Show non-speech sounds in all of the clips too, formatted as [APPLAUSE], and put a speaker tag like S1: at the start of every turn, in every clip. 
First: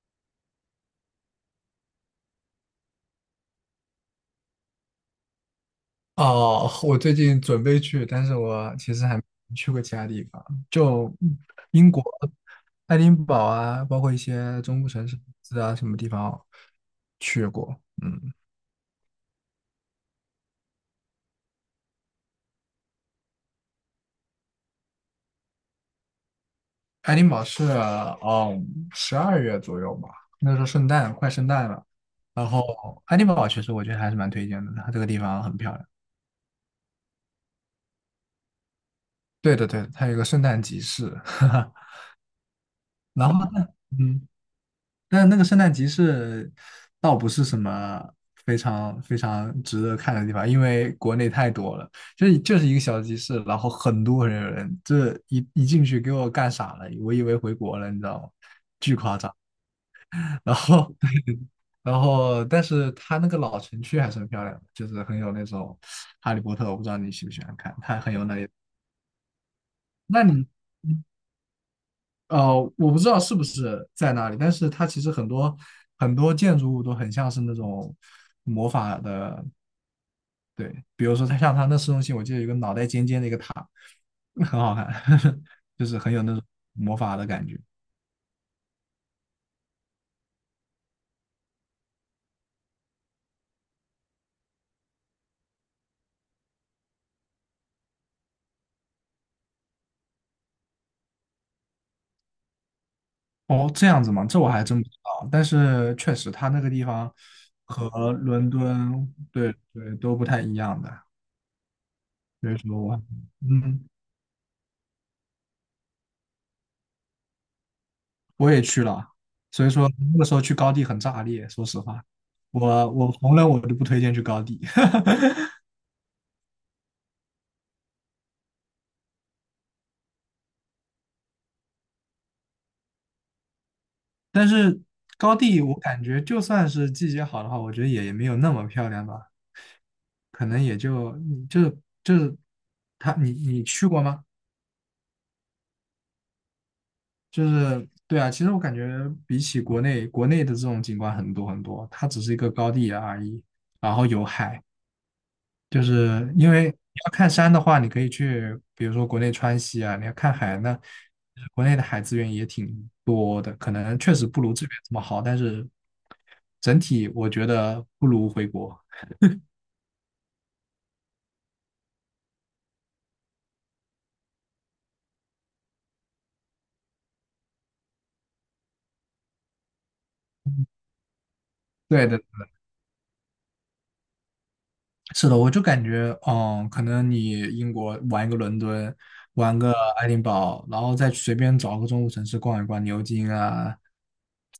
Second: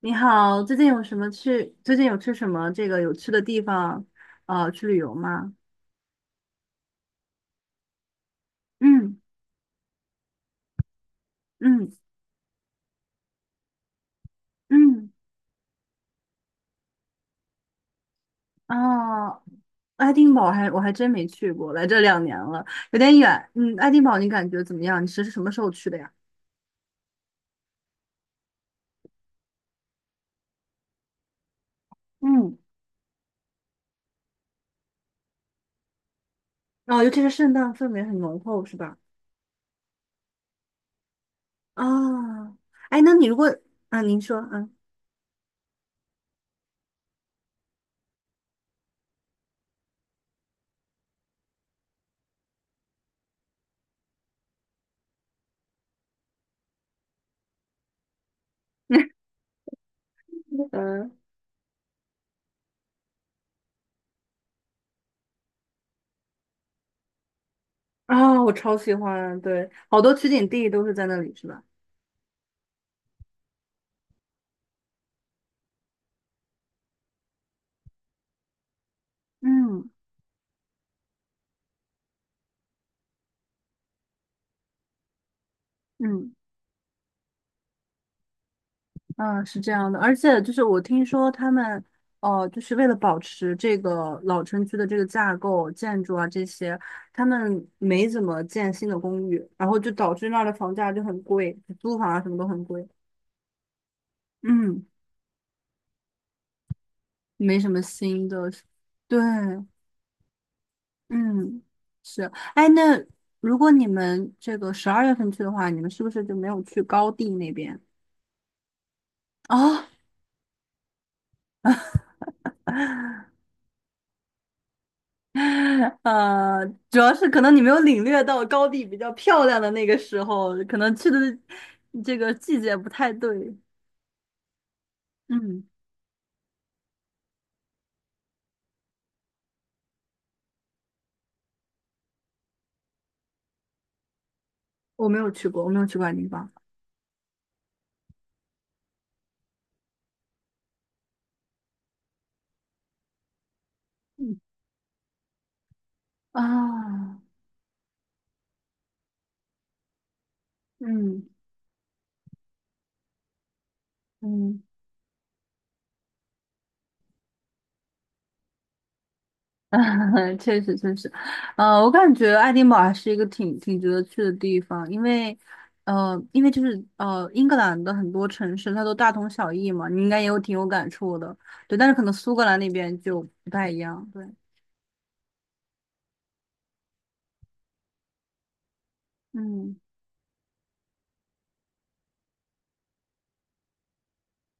S1: 你好，最近有去什么这个有趣的地方，啊？去旅游吗？
S2: 哦，我最近准备去，但是我其实还
S1: 嗯
S2: 没去过其他地方，就
S1: 嗯
S2: 英国爱丁堡啊，包括一些中部城
S1: 嗯，
S2: 市啊，什么地方去过。嗯，
S1: 啊，爱丁堡还我还真没去过，来这两年了，有点远。嗯，爱丁堡你感觉怎么样？你是什么时候去的呀？
S2: 爱丁堡是12月左右吧，那时候快圣诞了。然
S1: 嗯，
S2: 后爱丁堡其实我觉得还是蛮推荐的，它这个地方很漂亮。
S1: 哦，尤其是圣诞氛围很浓厚，是吧？
S2: 对的，对的，它有一个圣诞集市，
S1: 啊，哎，那
S2: [LAUGHS]
S1: 你
S2: 然
S1: 如
S2: 后
S1: 果，
S2: 呢，
S1: 啊，您
S2: 嗯。
S1: 说，嗯
S2: 但那个圣诞集市倒不是什么非常非常值得看的地方，因为国内太多了，就是一个小集市，然后很多人有人，这一进去给我干傻了，我以为回国了，你知道吗？
S1: [LAUGHS]
S2: 然后
S1: 嗯，
S2: [LAUGHS] 然后，但是它那个老城区还是很漂亮的，就是很有那种《哈利波特》，我不知道你喜不喜欢看，它很有那
S1: 啊，
S2: 一。
S1: 我超喜欢，对，好多
S2: 那
S1: 取
S2: 你
S1: 景地都是在那里，是吧？
S2: 我不知道是不是在那里，但是它其实很多很多建筑物都很像是那种魔法的，
S1: 嗯
S2: 对，比如说像它那市中心，我记得有个脑袋尖尖的一个塔，很好看，[LAUGHS] 就是很有
S1: 嗯。
S2: 那种魔法的感觉。
S1: 嗯，是这样的，而且就是我听说他们，哦，就是为了保持这个老城区的这个架构、建筑啊这些，他们没怎么建新的公寓，然后就导致那儿的房价就很贵，租房啊什么都很贵。
S2: 哦，这样子吗？这我还真
S1: 嗯，
S2: 不知道，但是确实它那个地方
S1: 没什么
S2: 和
S1: 新的，
S2: 伦敦，
S1: 对，
S2: 对对，都不太一样的，
S1: 嗯，是。
S2: 所以
S1: 哎，
S2: 说我，
S1: 那如果你
S2: 嗯。
S1: 们这个十二月份去的话，你们是不是就没有去高地那边？
S2: 我也去了，所以
S1: 哦，
S2: 说那个时候去高地很炸裂。说实话，我红人我都不推荐去高地，
S1: [LAUGHS] 呃，主要是可能你没有领略到高地比较漂亮的那个时候，可能去的这个季节不太对。
S2: [LAUGHS] 但是高地
S1: 嗯，
S2: 我感觉就算是季节好的话，我觉得也没有那么漂亮吧，可能也就就就是你去过吗？
S1: 我没有去过，我没有去过爱丁堡。
S2: 就是对啊，其实我感觉比起国内的这种景观很多很多，它只是一个高地而已，然后有
S1: 嗯
S2: 海。就是
S1: 啊，
S2: 因为你要看山的话，你可以去，比如说国内川西啊；你要看海呢，
S1: 嗯
S2: 国内的海资源也挺多的，可能确实不如
S1: 嗯，
S2: 这边这么好，但是整体我觉得不如回国。
S1: [LAUGHS] 确实确实，我感觉爱丁堡还是一个挺值得去的地方，因为就是英格兰的很多城市它都大同小异嘛，你应该也有挺有感触的，对，但是可
S2: 对
S1: 能
S2: 的，
S1: 苏格兰那边就不太一样，对，
S2: 是的，我就感觉，可能你英国玩一个伦敦，玩个
S1: 嗯。
S2: 爱丁堡，然后再随便找个中部城市逛一逛，牛津啊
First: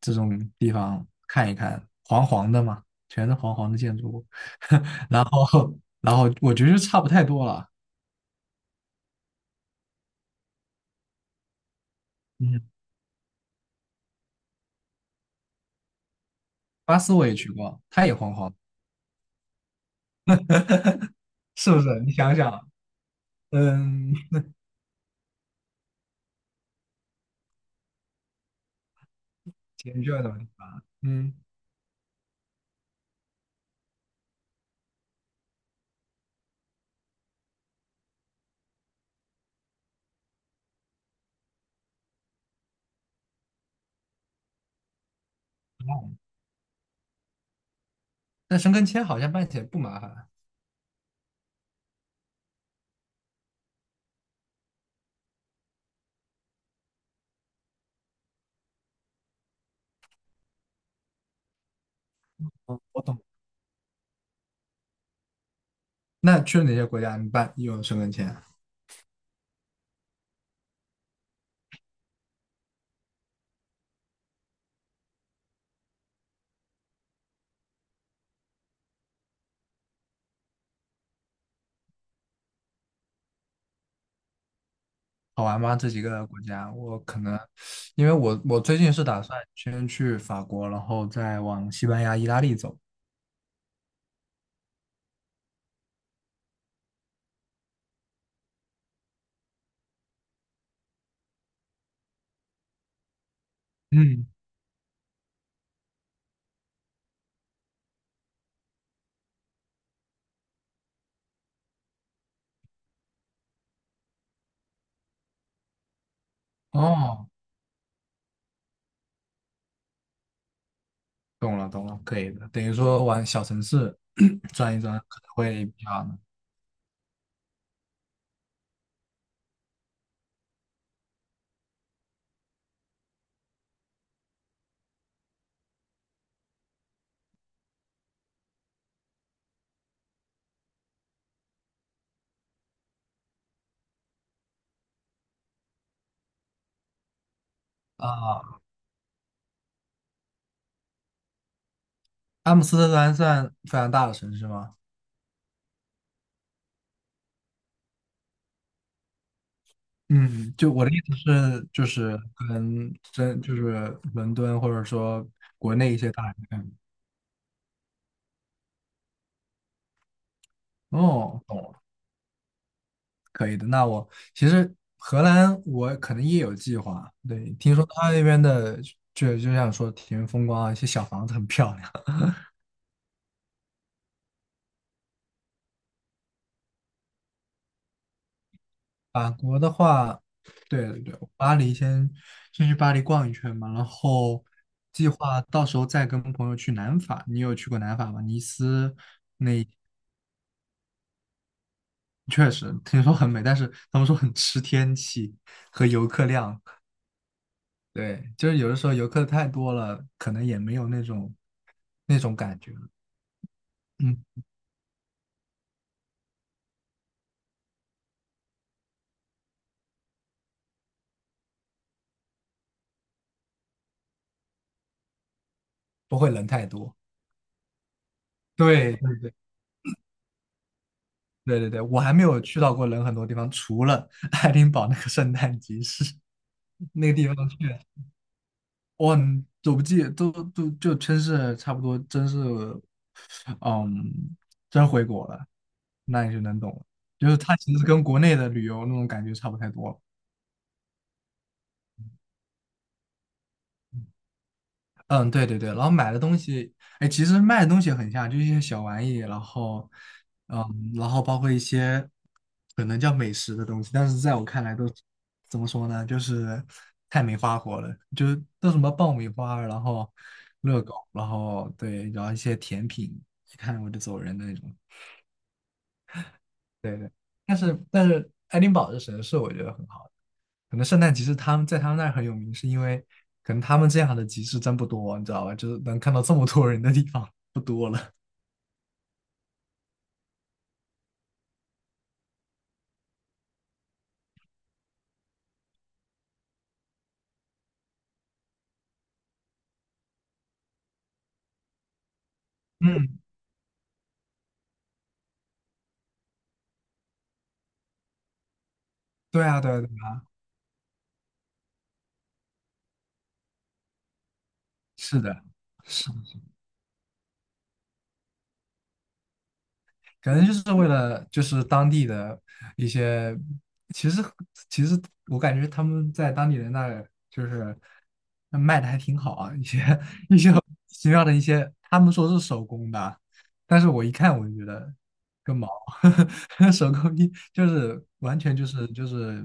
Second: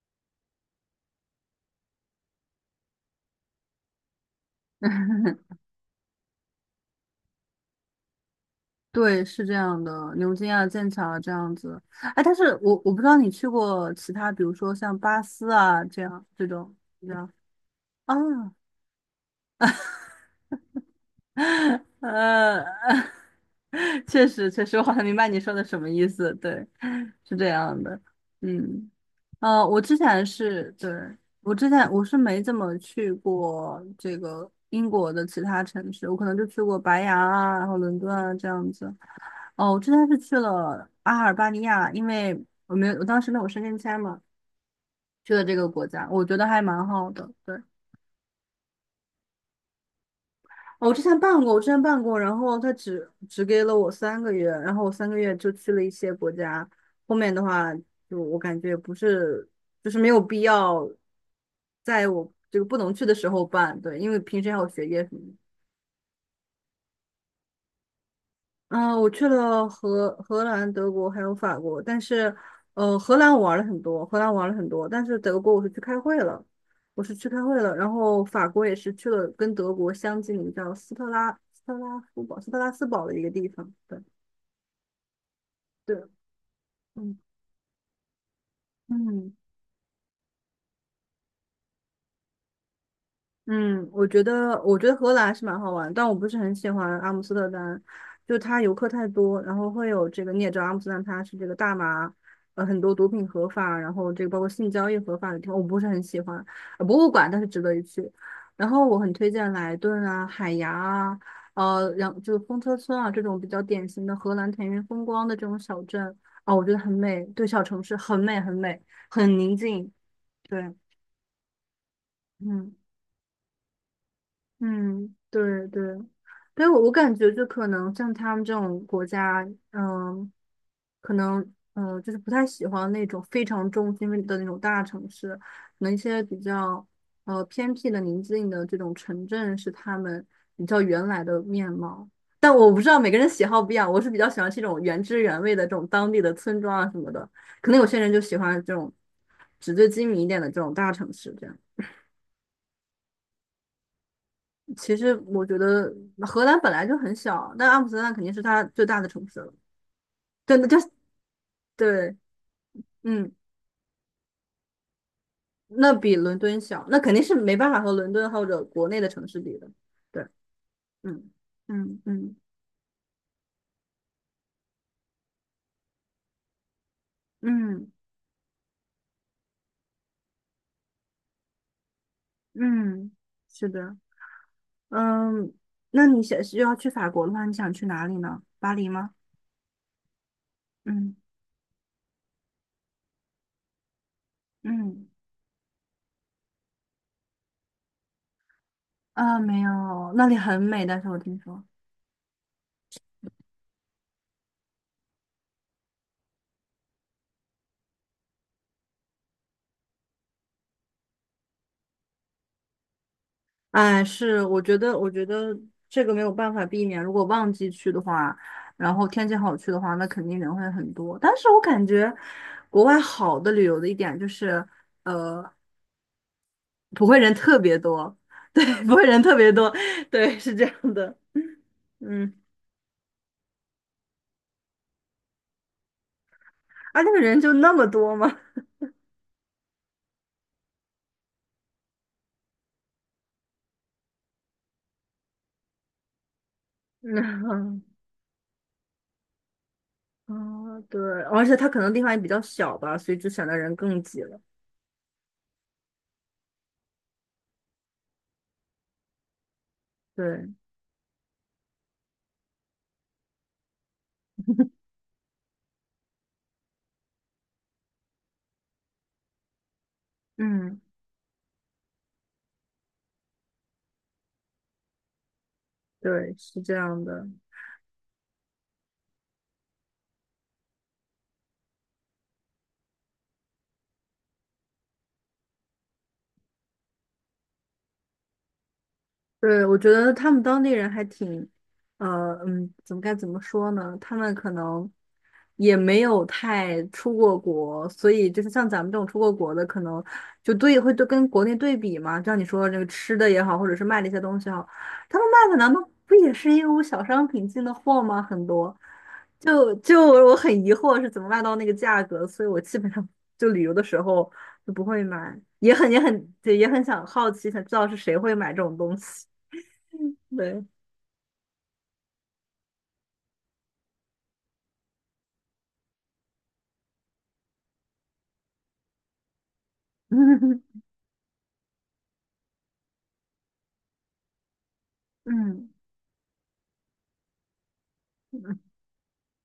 S2: 这种地方看一看，黄黄的嘛，全是黄黄的建筑物，[LAUGHS]
S1: [LAUGHS]
S2: 然后我觉得就差不太多了。
S1: 对，是这样的，牛津啊、剑桥啊这样子。哎，但是
S2: 嗯，
S1: 我不知道你去过其他，比如说像巴斯啊这样这种
S2: 巴斯我也去过，它也黄黄
S1: 啊，
S2: 的是不
S1: [LAUGHS]
S2: 是？你想
S1: 呃，
S2: 想，
S1: [LAUGHS]
S2: 嗯，
S1: 确实
S2: [LAUGHS]
S1: 确实，我好像明白你说的什么意思。对，是这样的。嗯，呃，我
S2: 解
S1: 之
S2: 决这
S1: 前
S2: 种地
S1: 是
S2: 方，
S1: 对
S2: 嗯，
S1: 我之前我是没怎么去过这个英国的其他城市，我可能就去过白牙啊，然后伦敦啊这样子。哦，我之前是去了阿尔巴尼亚，因为我没有，我当时没有申根签嘛，去了这个国家，我觉得还蛮好的。对，
S2: 那申根签好像办起来不麻烦。
S1: 哦我之前办过，我之前办过，然后他只给了我三个月，然后我三个月就去了一些国家，后面的话就我感觉不是，就是没有必要在我这个不
S2: 嗯，
S1: 能
S2: 我
S1: 去的
S2: 懂。
S1: 时候办，对，因为平时还有学业什么的。
S2: 那去了哪些国家？你办有申根签啊？
S1: 嗯，我去了荷兰、德国还有法国，但是，荷兰我玩了很多，荷兰玩了很多，但是德国我是去开会了，我是去开会了，然后法国也是去了跟德国相近，叫斯特拉斯堡的一个地方，对
S2: 好玩吗？这
S1: 对，
S2: 几个国家，我
S1: 嗯。
S2: 可能因为我最近是打
S1: 嗯，
S2: 算先去法国，然后再往西班牙、意大利走。
S1: 嗯，我觉得，我觉得荷兰是蛮好玩，但我不是很喜欢阿姆斯特丹，就它游客太多，然后会有这个，你也知道阿姆斯特丹它是这个大麻，很多毒品合法，然后这
S2: 嗯，
S1: 个包括性交易合法的地方，我不是很喜欢。博物馆倒是值得一去，然后我很推荐莱顿啊、海牙啊，然后就是风车村啊这种比较典型的荷兰田园风光的这种小镇，哦，我觉得很美，
S2: 哦，
S1: 对，小城市很美很美，很宁静，对，
S2: 懂了懂了，可以的，等于
S1: 嗯。
S2: 说往小城市 [CLEARS THROAT] 转一转，
S1: 嗯，
S2: 可能会
S1: 对对，
S2: 比较难
S1: 但我感觉就可能像他们这种国家，可能就是不太喜欢那种非常中心的那种大城市，可能一些比较偏僻的、宁静的这种城镇是他们比较原来的面貌。但我不知道每个人喜好不一样，我是比较喜欢这种原汁原味的这种当地的村庄啊什么的，可能有些人就喜欢
S2: 啊。
S1: 这种纸醉金迷一点的这种大城市这样。
S2: 阿姆斯特丹算非常大的城市吗？
S1: 其实我觉得荷兰本来就很小，但阿姆斯特丹肯定是它最大的城市了。
S2: 嗯，
S1: 真的
S2: 就
S1: 就
S2: 我的意思是，就
S1: 对，
S2: 是跟
S1: 嗯，
S2: 真就是伦敦或者说国
S1: 那
S2: 内一些
S1: 比
S2: 大
S1: 伦敦
S2: 城市。
S1: 小，那肯定是没办法和伦敦或者国内的城市比的。对，嗯
S2: 哦，懂了。
S1: 嗯嗯
S2: 可以的。其实荷兰我可能也有计划，对，听说
S1: 嗯
S2: 他那边的就像说田园风光啊，一些小房子很漂亮。
S1: 嗯，是的，嗯，那你想是要去法国的话，你想去哪里呢？巴黎吗？
S2: 法国的话，对对
S1: 嗯
S2: 对，巴黎先去巴黎逛一圈嘛，然后计
S1: 嗯，
S2: 划到时候再跟朋友去南法。你有去过南法吗？尼斯
S1: 啊，没有，那里很美，但是我听说。
S2: 确实听说很美，但是他们说很吃天气和游客量。对，就是有的时候游客太多了，可能也没有那种感觉了
S1: 哎，
S2: 嗯。
S1: 是，我觉得，我觉得这个没有办法避免。如果旺季去的话，然后天气好去的话，那肯定人会很多。但是我感觉国外好的旅游的一点就是，呃，
S2: 不会人太多。
S1: 不会人特别多，[LAUGHS] 对，不
S2: 对
S1: 会人
S2: 对
S1: 特别多，对，是这样的，
S2: 对对我还没
S1: 嗯，
S2: 有去到过人很多地方，除了 [LAUGHS] 爱丁堡那个圣诞集市
S1: 啊，
S2: 那
S1: 那
S2: 个
S1: 个
S2: 地方
S1: 人就
S2: 去，
S1: 那么多吗？
S2: 我很走不记都就真是差不多，真是嗯，真回国了，那你就能懂了，
S1: [LAUGHS]
S2: 就是它其
S1: 嗯，
S2: 实跟国内的旅游那种感觉差不太多了。
S1: 哦，对，而且它可能地方也比较小吧，所以就显得人更挤了。
S2: 嗯，对对对，然后买的东西，哎，其实卖的东西很像，就是一些小玩意，然后，
S1: 对，
S2: 嗯，然后包括一些可能叫美食的东西，但是在我看来都怎么说呢，就是太没花活了，就是都什么爆米花，然后
S1: 嗯，
S2: 热狗，然后对，然后一些甜品，一看我就走人的那种。
S1: 对，是这
S2: 对
S1: 样
S2: 对，
S1: 的。
S2: 但是爱丁堡这神社，我觉得很好，可能圣诞集市他们在他们那儿很有名，是因为可能他们这样的集市真不多，你知道吧？就是能看到这么多人的地方不多了。
S1: 对，我觉得他们当地人还挺，该怎么说呢？他们可能也没有太出过国，所以就是像咱们这种出过国的，可能会对跟国内对比嘛。像你说那个吃
S2: 嗯，
S1: 的也好，或者是卖的一些东西也好，他们卖的难道不也是义乌小商品进的货吗？很多，
S2: 对啊，对
S1: 就
S2: 啊，对
S1: 就
S2: 啊，
S1: 我很疑惑是怎么卖到那个价格，所以我基本上就旅游的时候就不会
S2: 是
S1: 买，
S2: 的，
S1: 也很也
S2: 是
S1: 很
S2: 的
S1: 对，也很想好奇，想知道是谁会买这种东西。
S2: 可能就
S1: 对，
S2: 是为了就是当地的一些，其实其实我感觉他们在当地人那儿就是卖的还挺好啊，一些 [LAUGHS] 一些
S1: [LAUGHS]
S2: 奇妙的一些，他们说是手工的，但是我一看我就觉得个毛，
S1: 嗯，
S2: [LAUGHS] 手工艺就是完全就是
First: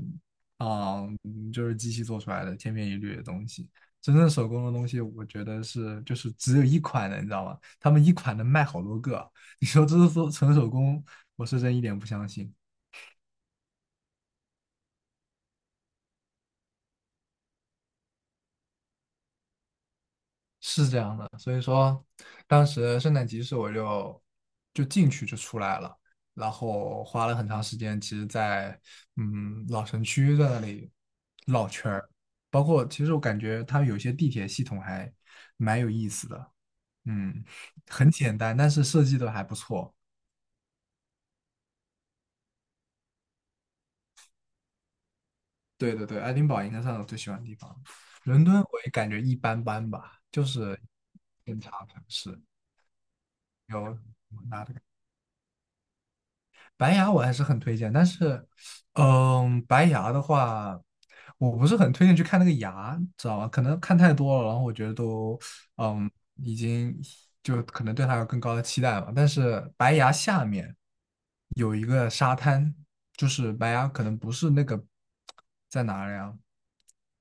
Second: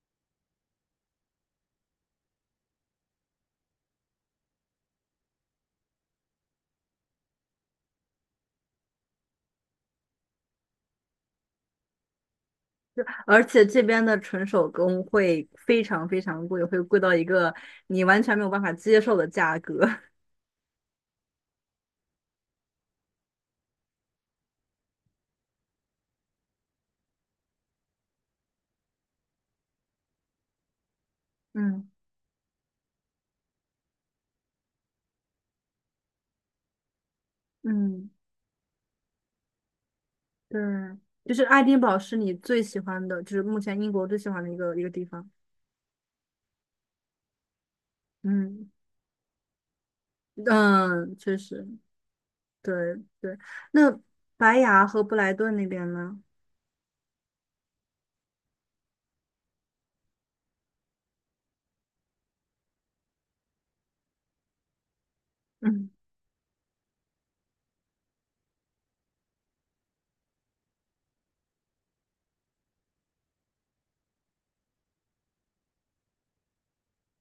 S2: 就是机器做出来的千篇一律的东西。真正手工的东西，我觉得是就是只有一款的，你知道吗？他们一款能卖好多个，你说这是说纯手工，我是真一点不相信。
S1: 而且这边的纯手工会非常非常贵，会贵到一个你完全没有办法接受的价格。[LAUGHS]
S2: 是这样的，所以说当时圣诞集市我就进去就出来了，然后花了很长时间，其实在老城区在那里绕
S1: 嗯
S2: 圈儿，包括其实我感觉它有些地铁系统还蛮有意思的，嗯，
S1: 嗯，
S2: 很简单，但是设计的还不错。
S1: 对，就是爱丁堡是你最喜欢的，就是目前英国最喜欢的一个地方。
S2: 对对对，爱丁堡应该是我最喜欢的地方，伦敦
S1: 嗯
S2: 我也感觉一般般吧，就是
S1: 嗯，确
S2: 偏
S1: 实，
S2: 差城市，
S1: 对对。那
S2: 有
S1: 白崖和布莱顿那边呢？
S2: 白牙我还是很推荐，但是，白牙的话，我不是很推荐去看那个牙，知道吧？可能看太多了，然后我觉得都，
S1: 嗯
S2: 嗯，已经就可能对它有更高的期待嘛。但是白牙下面有一个沙滩，就是白牙可能不是那个在哪里啊？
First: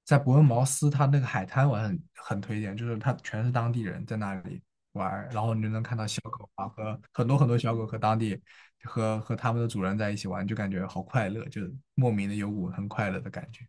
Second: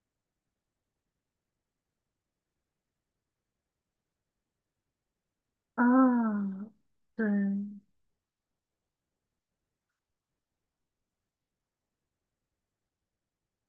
S2: 在伯恩茅斯，它那个海滩我很推荐，就是它全是当地人在那里玩儿然后你就能看到小狗
S1: 啊，
S2: 啊和
S1: 对。
S2: 很多很多小狗和当地和他们的主人在一起玩，就感觉好快乐，就莫名的有股很快乐的感觉。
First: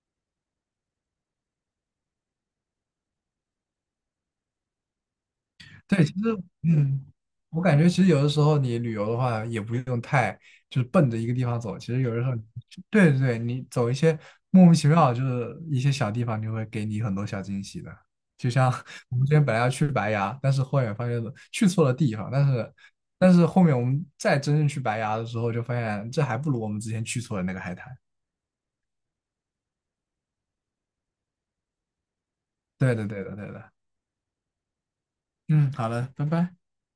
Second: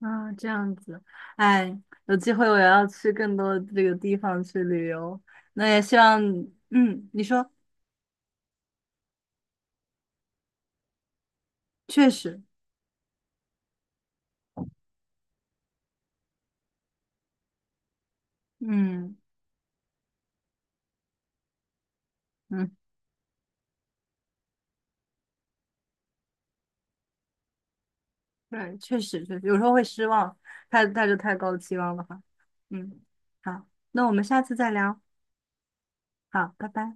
S1: 啊，这样子，哎，有机会我也要去更多这个地方去旅游。那也希
S2: 对，其
S1: 望，
S2: 实嗯，
S1: 你说，
S2: 我感觉其实有的时候你旅游的话，也不用太就是奔着一个地方走，其实
S1: 确
S2: 有的时候，
S1: 实，
S2: 对对对，你走一些莫名其妙，就是一些小地方，就会给你很多小惊喜的。就像 [LAUGHS]
S1: 嗯
S2: 我们之前本来要去白崖，但是后面发现去错了地方，但是
S1: 嗯，
S2: 但是后面我们再真正去白崖的时候，就发现这还不如我们之前去错的那个海滩。
S1: 对，确实确实，有时候会失望，太带着太高的期望的话，
S2: 对
S1: 嗯，
S2: 的，对的，对
S1: 好，
S2: 的。
S1: 那我们下次再聊，
S2: 嗯，好了，拜
S1: 好，
S2: 拜。
S1: 拜拜。